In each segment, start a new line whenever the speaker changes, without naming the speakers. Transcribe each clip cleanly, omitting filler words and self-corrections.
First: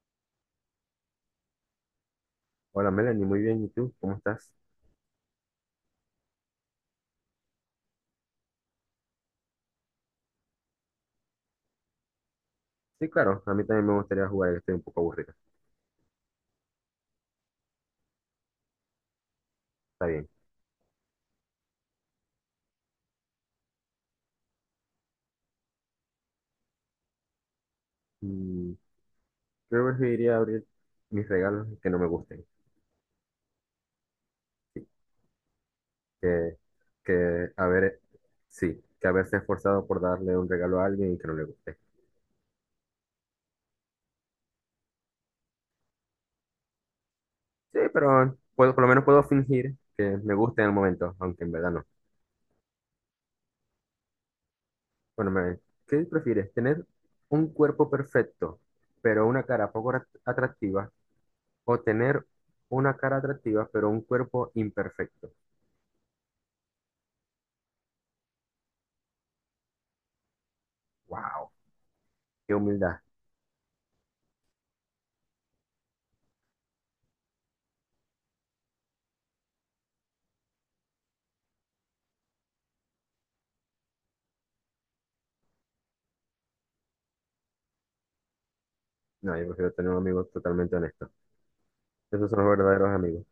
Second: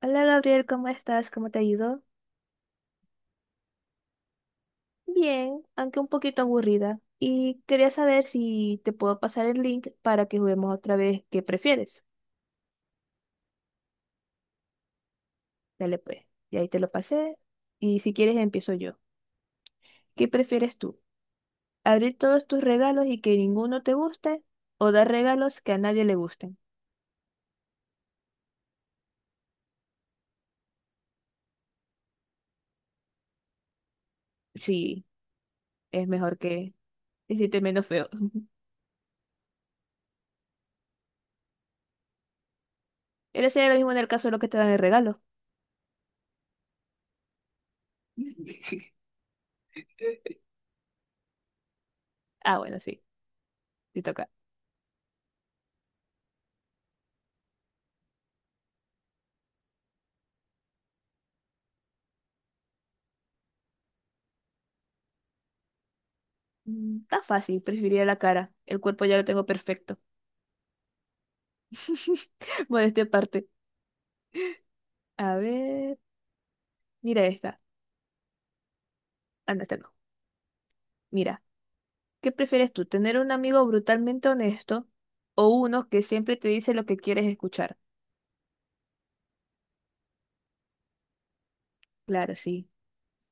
Hola Gabriel, ¿cómo estás? ¿Cómo te ha ido?
Hola Melanie, muy bien. ¿Y tú? ¿Cómo estás?
Bien, aunque un poquito aburrida. Y quería saber si te puedo pasar el link para que juguemos otra vez. ¿Qué prefieres?
Sí, claro, a mí también me gustaría jugar, que estoy un poco aburrido.
Dale pues. Y ahí te lo pasé. Y si quieres empiezo yo.
Está
¿Qué
bien.
prefieres tú? ¿Abrir todos tus regalos y que ninguno te guste? ¿O dar regalos que a nadie le gusten?
Mm, creo que iría a abrir mis regalos que no me gusten.
Sí, es mejor
Que,
que
que
hiciste menos
haber,
feo.
sí, que haberse esforzado por darle un regalo a alguien y que no le guste.
Pero sería lo mismo en el caso de lo que te dan el regalo.
Sí, pero por lo menos puedo fingir que me gusta en el momento, aunque en verdad no.
Ah, bueno, sí, te toca.
Bueno, Melanie, ¿qué prefieres? ¿Tener un cuerpo perfecto, pero una cara poco atractiva? ¿O tener una cara atractiva, pero un cuerpo imperfecto?
Está fácil, preferiría la cara. El cuerpo ya lo tengo perfecto.
¡Wow! Qué humildad.
Modestia aparte. A ver, mira esta. Ah, no, esta no. Mira, ¿qué prefieres tú? ¿Tener un amigo brutalmente honesto o uno que siempre te dice lo que quieres escuchar?
No, yo prefiero tener un amigo totalmente honesto. Esos
Claro,
son los
sí.
verdaderos amigos.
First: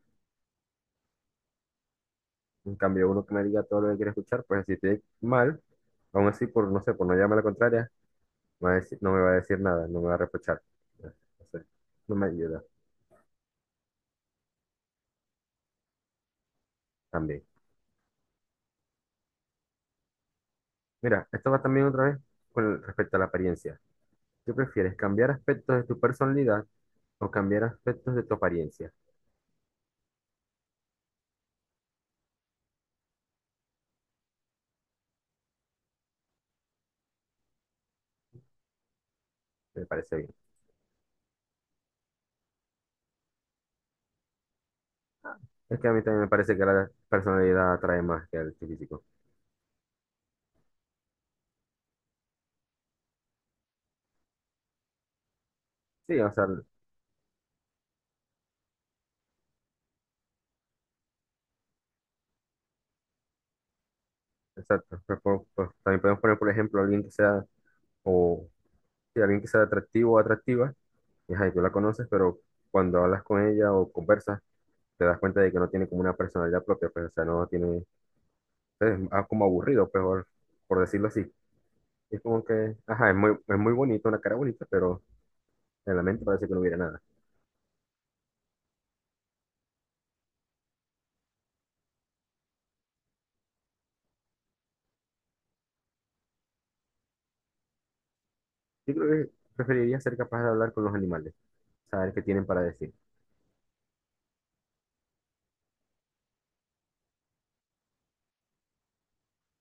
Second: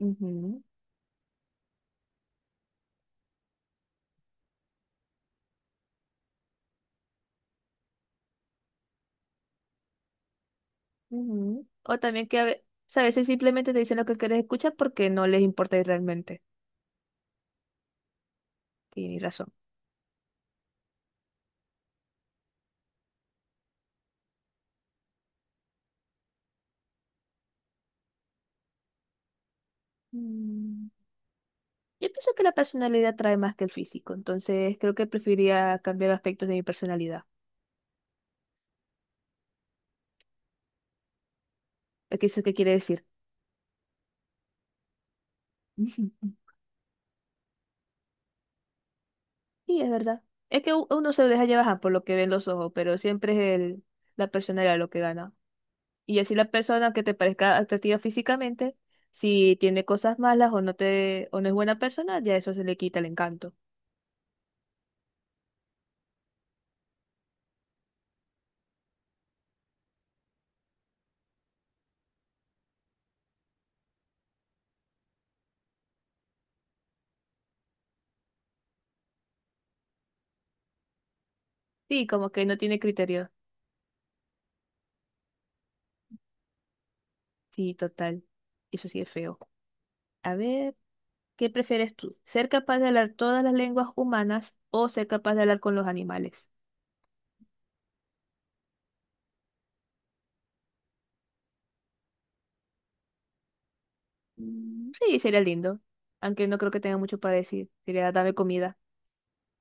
Ujú,
En cambio, uno que me diga todo lo que quiere escuchar, pues si estoy mal, aún así, por no sé, por no llamarme la contraria, me va a decir- no me va a decir nada, no me va a reprochar. No
ujú.
sé,
O
no
también
me
que
ayuda
o sea, a veces simplemente te dicen lo que quieres escuchar porque no les importa y realmente.
también.
Tienes razón.
Mira, esto va también otra vez con respecto a la apariencia. ¿Qué prefieres, cambiar aspectos de tu personalidad o cambiar aspectos de tu apariencia?
Mm, Yo pienso que la personalidad trae más que el físico, entonces creo que preferiría cambiar aspectos de mi personalidad.
Me parece bien.
¿Qué es eso que quiere decir?
Es que a mí también me parece que la personalidad atrae más que el físico.
Sí, es verdad. Es que uno se deja llevar ajá, por lo que ven los ojos, pero siempre es la personalidad lo que gana. Y
Sí, o
así
sea.
la persona que te parezca atractiva físicamente, si tiene cosas malas o no te, o no es buena persona, ya eso se le quita el encanto.
Exacto. Pues, pues, también podemos poner, por ejemplo, alguien que sea, o sí, alguien que sea atractivo o atractiva, y ajá, y tú la conoces, pero cuando hablas con ella o conversas, te das cuenta de que no tiene como una personalidad propia, pues, o sea, no tiene, pues, es como aburrido, pues, por decirlo así.
Sí,
Es
como
como
que no
que,
tiene
ajá, es
criterio.
muy, es muy bonito, una cara bonita, pero en la mente parece que no hubiera nada.
Sí, total. Eso sí es feo. A ver, ¿qué prefieres tú? ¿Ser capaz de hablar todas las lenguas humanas o ser capaz de hablar con los animales?
Yo creo que preferiría ser capaz de hablar con los animales, saber qué tienen para decir.
Mm, Sí, sería lindo. Aunque no creo que tenga mucho para decir. Sería dame comida.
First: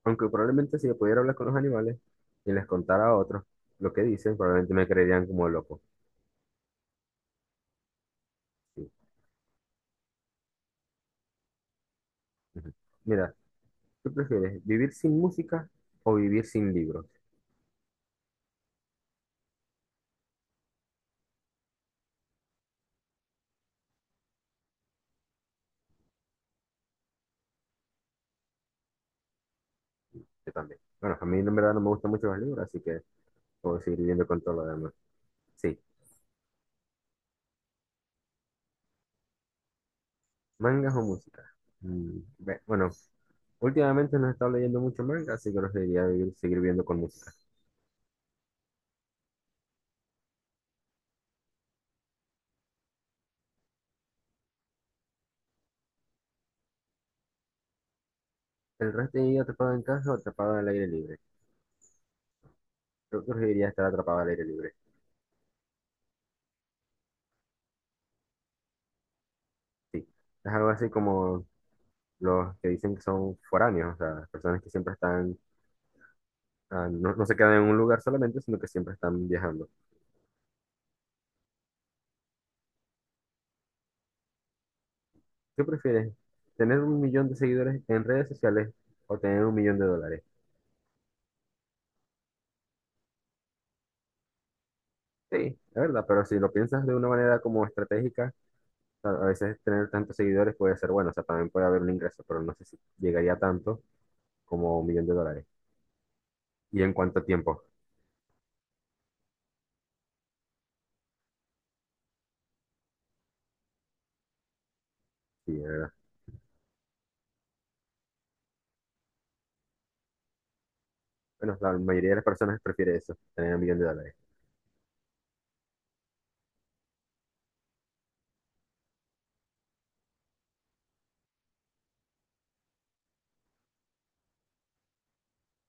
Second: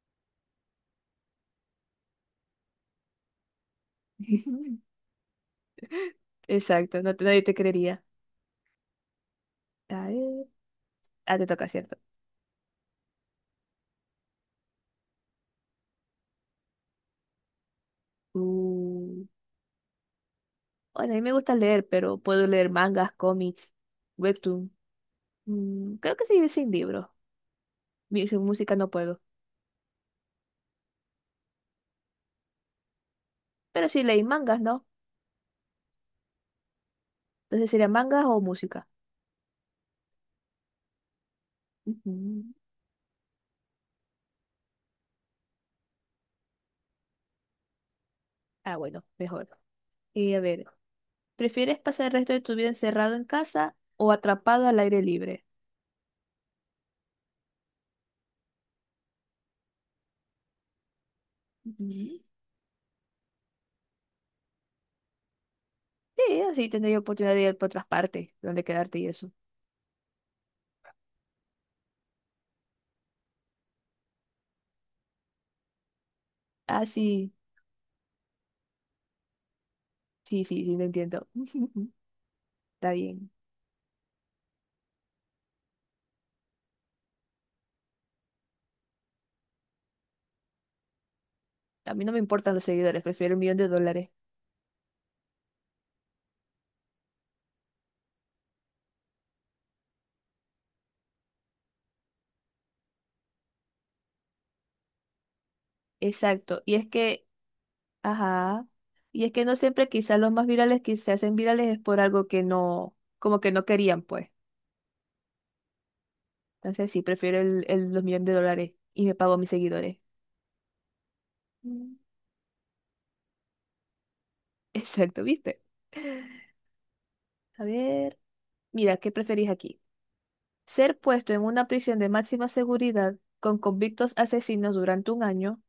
Aunque probablemente si yo pudiera hablar con los animales y les contara a otros lo que dicen, probablemente me creerían como loco.
Exacto, no te, nadie te creería.
Sí.
A ver, ah, te toca, ¿cierto?
Ujú. Mira, ¿qué prefieres? ¿Vivir sin música o vivir sin libros?
Mm, bueno, a mí me gusta leer, pero puedo leer mangas, cómics, webtoon. Creo que se vive sin libros. Sin música no puedo.
Yo también. Bueno, a mí en verdad no me gustan mucho los libros, así que puedo
Pero
seguir
si leí
viviendo con todo
mangas,
lo
¿no?
demás. Sí,
Entonces sería mangas o música.
mangas o música.
Ujú.
Bueno, últimamente no he estado leyendo mucho manga, así que preferiría seguir viviendo con música.
Ah, bueno, mejor. Y a ver, ¿prefieres pasar el resto de tu vida encerrado en casa o atrapado al aire libre?
¿El resto de mi vida atrapado en casa o atrapado al aire libre?
Ujú.
Yo preferiría estar atrapado al aire libre.
Sí, así tendría oportunidad de ir por otras partes, donde quedarte y eso.
Sí, es algo así como los que dicen que son foráneos, o sea, personas que siempre están,
Ah,
no, no
sí,
se quedan en un lugar solamente, sino que siempre están viajando.
sí, sí, sí, lo entiendo. Está bien.
¿Qué prefieres? ¿Tener un millón de seguidores en redes sociales o tener un millón de dólares?
A mí no me importan los seguidores, prefiero 1 millón de dólares.
Sí, es verdad, pero si lo piensas de una manera como estratégica, a veces tener tantos seguidores puede ser bueno, o sea, también puede haber un ingreso, pero no sé si llegaría a tanto como un millón de dólares.
Exacto. Y
¿Y
es
en cuánto
que,
tiempo?
ajá. Y es que no siempre quizás los más virales que se hacen virales es por algo que no, como que no querían, pues.
Sí, es verdad.
Entonces sí, prefiero los millones de dólares y me pago a mis seguidores.
Bueno, la
Mm.
mayoría de las personas prefiere eso, tener un millón de dólares.
Exacto, ¿viste? A ver. Mira, ¿qué preferís aquí? ¿Ser puesto en una prisión de máxima seguridad con convictos asesinos durante un año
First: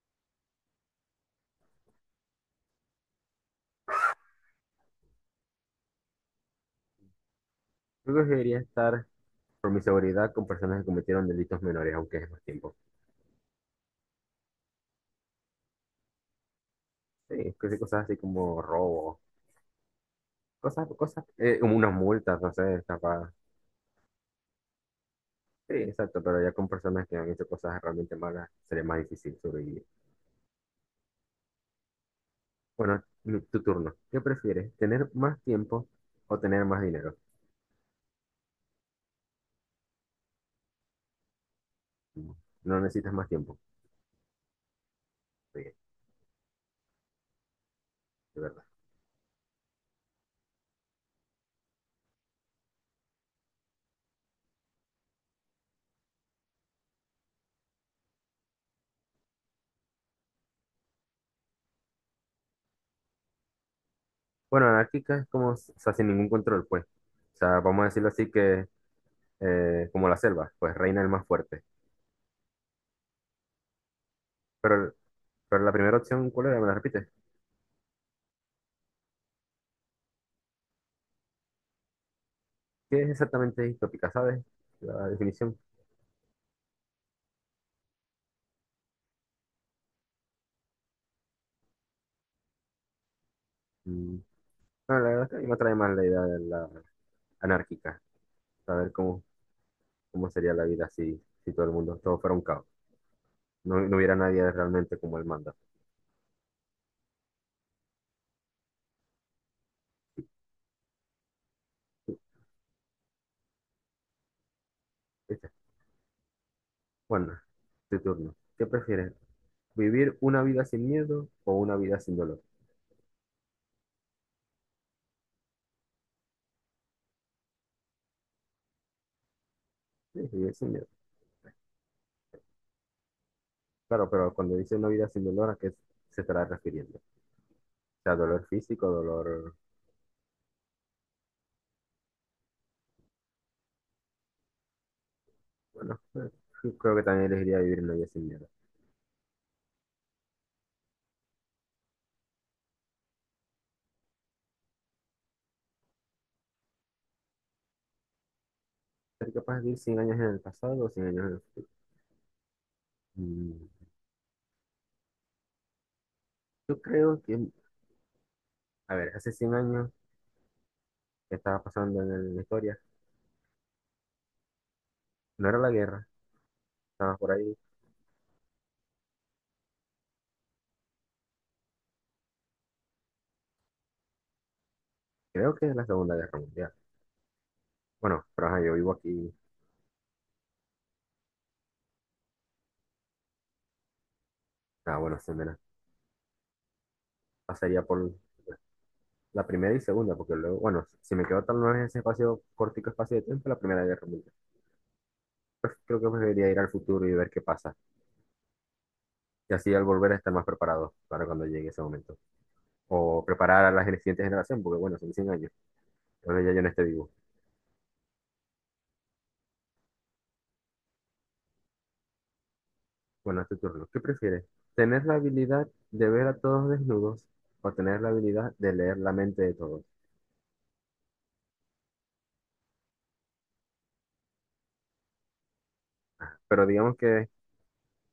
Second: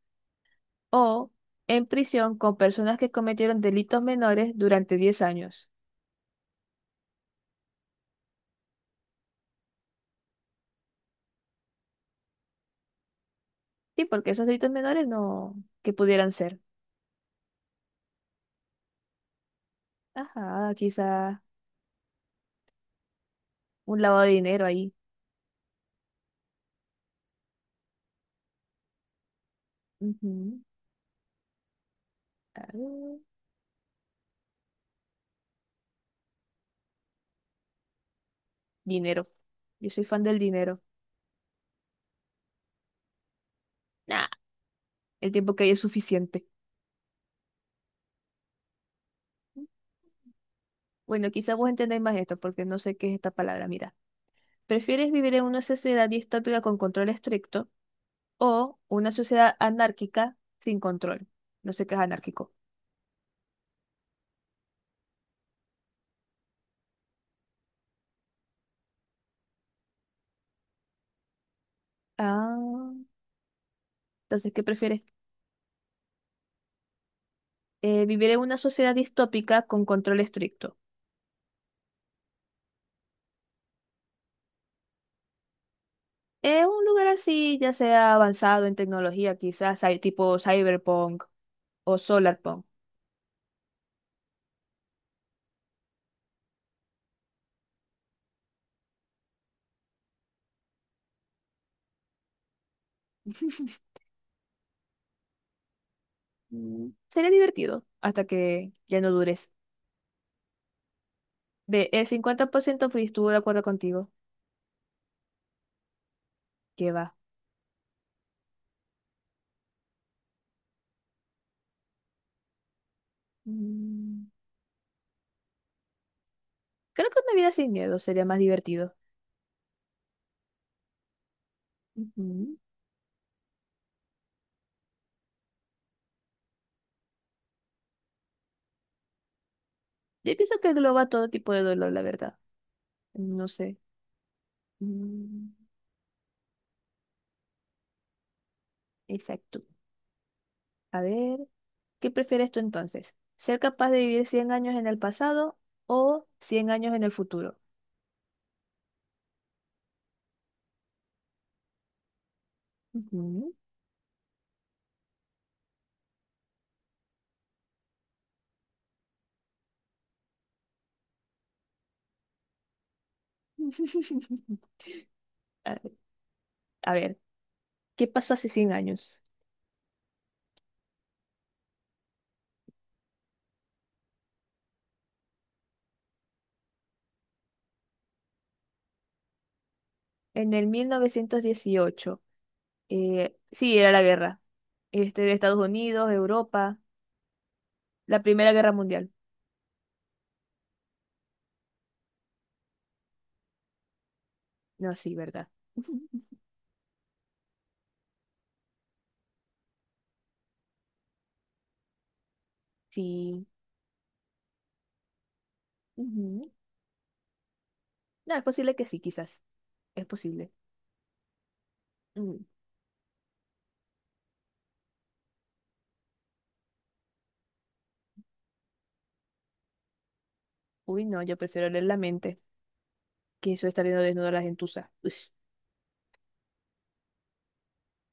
o en prisión con personas que cometieron delitos menores durante 10 años?
Yo preferiría estar, por mi seguridad, con personas que cometieron delitos menores, aunque es más tiempo.
Sí, porque esos delitos menores no, que pudieran ser.
Sí, cosas así como robo,
Ajá, quizá
como unas multas, no sé, capaz.
un lavado de dinero ahí.
Sí, exacto, pero ya con personas que han hecho cosas realmente malas sería más difícil sobrevivir.
Ujú,
Bueno,
claro.
tu turno. ¿Qué prefieres? ¿Tener más tiempo o tener más dinero?
Dinero. Yo soy fan del dinero.
Mm, No necesitas más tiempo.
Nah, el tiempo
Sí,
que hay
de
es suficiente.
verdad.
Bueno, quizá vos entendáis más esto, porque no sé qué es esta palabra. Mira, ¿prefieres vivir en una sociedad distópica con control estricto o una sociedad anárquica sin control? No sé qué es anárquico.
Bueno, anárquica es como, o sea, sin ningún control, pues. O sea, vamos a decirlo así que, como la selva, pues reina el más fuerte.
Ah, entonces, ¿qué
Pero,
prefieres?
pero, la primera opción, ¿cuál era? ¿Me la repites?
Vivir en una sociedad distópica con control estricto.
¿Qué es exactamente distópica, sabes? La definición.
Es un lugar así, ya sea avanzado en tecnología, quizás hay tipo cyberpunk o solarpunk.
Mm, Bueno, la verdad es que a mí me atrae más la idea de la anárquica. Saber cómo sería la vida si todo el mundo, todo fuera un caos. No, no hubiera nadie realmente como él manda.
Sería divertido hasta que ya no dures. Ve, el 50% free, estuvo de acuerdo contigo.
Dice,
¿Qué va?
Juana, tu turno. ¿Qué prefieres? ¿Vivir una vida sin miedo o una vida sin dolor?
Mm, Creo que una vida sin miedo sería más divertido.
Sí, vivir sin miedo.
Ujú.
Claro, pero cuando dice una vida sin dolor, ¿a qué se estará refiriendo? O sea, dolor físico, dolor.
Yo pienso que engloba todo tipo de dolor, la verdad. No sé. Mm,
Bueno, yo creo que también elegiría vivir una vida sin miedo.
Exacto. A ver, ¿qué prefieres tú entonces? ¿Ser capaz de vivir 100 años en el pasado o 100 años en el futuro?
¿Ser capaz de vivir 100 años en el pasado o 100 años en el futuro?
Ujú.
Mm, Yo creo que, a ver, hace 100 años que estaba pasando en la historia, no era la
A
guerra,
a
estaba
ver,
por ahí.
¿qué pasó hace 100 años?
Creo que es la Segunda Guerra Mundial. Bueno, pero ajá, yo vivo aquí.
En el 1918, sí, era la guerra.
Ah, bueno,
Este, de
se me
Estados Unidos, Europa,
pasaría por
la Primera Guerra Mundial.
la primera y segunda, porque luego, bueno, si me quedo tal vez en ese espacio, cortico espacio de tiempo, la Primera Guerra Mundial.
No, sí, ¿verdad?
Pues creo que preferiría ir al futuro y ver qué pasa. Y así al volver estar más preparado para cuando llegue ese momento. O
Sí.
preparar a la siguiente generación, porque bueno, son 100 años. Entonces
Ujú.
ya yo no esté vivo.
No, es posible que sí, quizás. Es posible. Mm.
Bueno, es tu turno. ¿Qué prefieres? ¿Tener la habilidad de ver a todos desnudos o tener la habilidad de leer la mente de todos?
Uy, no, yo prefiero leer la mente que eso de estar viendo desnuda a la gentuza. Ush.
Pero digamos que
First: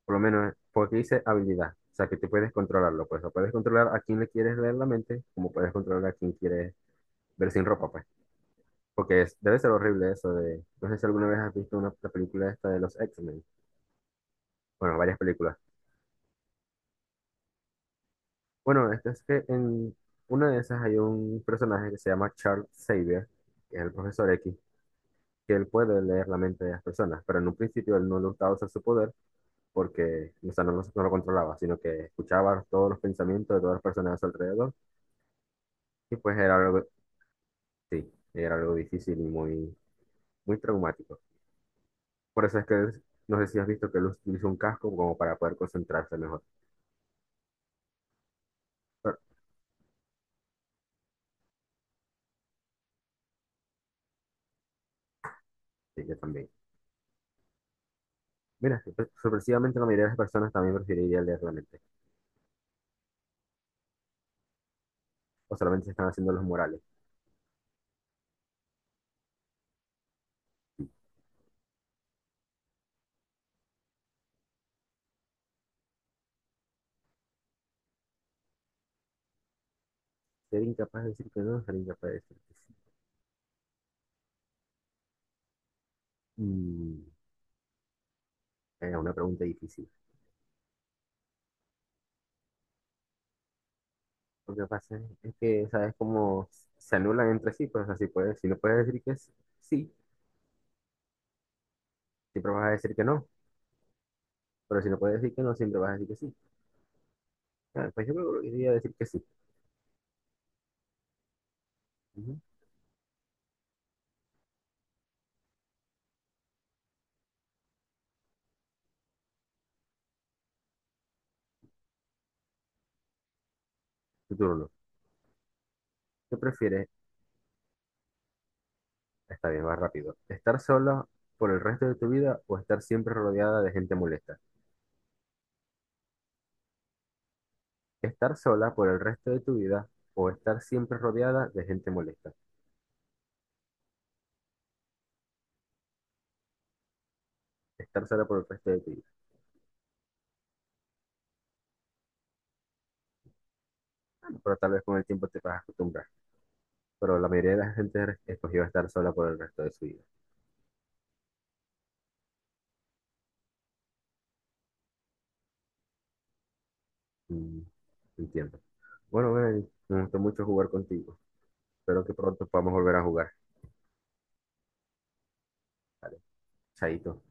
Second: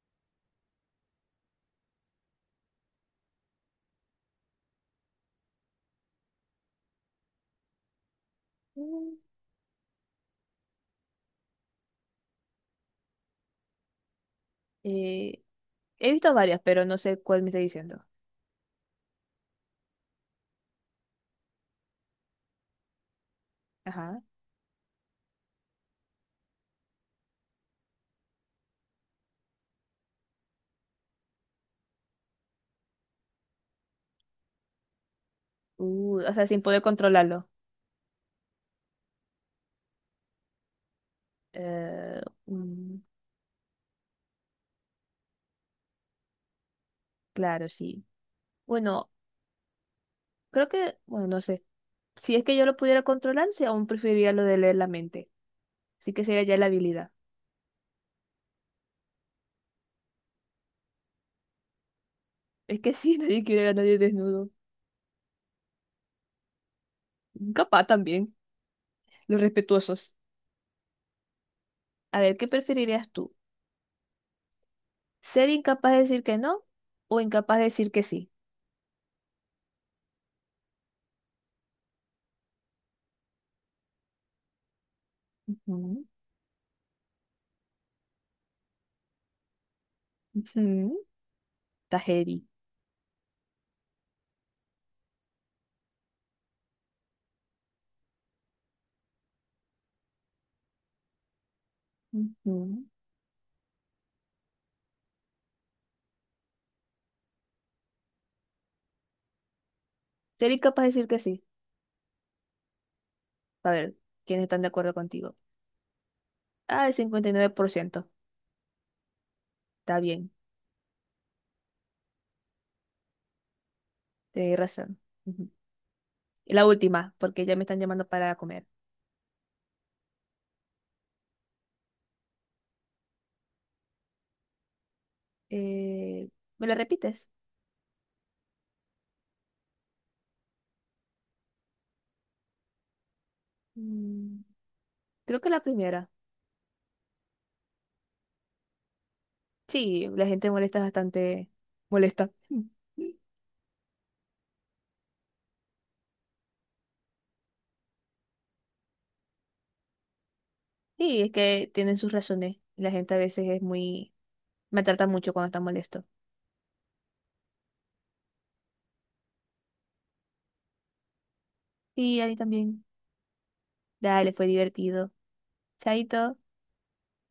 Por lo menos, porque dice habilidad. O sea, que tú puedes controlarlo, pues. O puedes controlar a quién le quieres leer la mente, como puedes controlar a quién quieres ver sin ropa, pues.
Mm.
Porque debe ser horrible eso de. No sé si alguna vez has visto la película esta de los X-Men. Bueno, varias
Eh,
películas.
He visto varias, pero no sé cuál me está diciendo.
Bueno, esto es que en una de esas hay un personaje que se llama Charles Xavier, que es el
Ajá.
profesor X, que él puede leer la mente de las personas, pero en un principio él no le gustaba usar su poder porque, o sea, no, no lo controlaba, sino que escuchaba todos los pensamientos de todas las personas a su alrededor y
Uh, o
pues
sea,
era
sin poder
algo.
controlarlo.
Sí, era algo difícil y muy, muy traumático.
Eh,
Por eso es que
mm,
no sé si has visto que él utilizó un casco como para poder concentrarse mejor.
claro, sí. Bueno,
Pero
creo que, bueno, no sé. Si es que yo lo pudiera controlar, sí, aún preferiría lo de leer la mente.
sí,
Así
yo
que sería
también.
ya la habilidad.
Mira, sorpresivamente la mayoría de las personas también preferiría leer la mente.
Es que sí, nadie quiere ver a nadie desnudo.
O solamente se están haciendo los morales.
Capaz también, los respetuosos. A ver, ¿qué preferirías tú? ¿Ser incapaz de decir que no o incapaz de decir que sí?
Ser incapaz de decir que no, ser incapaz de decir que sí.
Ujú,
Mm, era una pregunta difícil.
ujú. Está heavy.
Lo que pasa es que, ¿sabes cómo se anulan entre sí? Pues así puedes. Si no puedes decir que es sí, siempre vas a
Ujú.
decir que no. Pero si no puedes decir que no, siempre vas a decir que sí. Pues yo creo que debería decir que sí.
Ser incapaz de decir que sí.
Ujú.
A ver, ¿quiénes están de acuerdo contigo? Ah, el 59%. Está bien,
Tu
tenés
turno.
razón.
¿Qué
La
prefieres?
última, porque ya me están llamando para comer.
Está bien, va rápido. ¿Estar sola por el resto de tu vida o estar siempre rodeada de gente molesta?
Eh, ¿Me la repites?
¿Estar sola por el resto de tu vida o estar siempre rodeada de gente molesta?
Mm, Creo que la primera.
Estar sola por el resto de tu vida.
Sí, la gente molesta bastante. Molesta. Mm.
Pero tal vez con el tiempo te vas a acostumbrar. Pero la mayoría de la gente escogió estar sola por el resto de su vida.
Sí, es que tienen sus razones. La gente a veces es muy. Me trata mucho cuando está molesto.
Mm, entiendo. Bueno, Melanie, me gustó mucho jugar contigo. Espero que
Y a mí
pronto podamos
también.
volver a jugar.
Dale, fue divertido.
Vale,
Chaito.
chaito.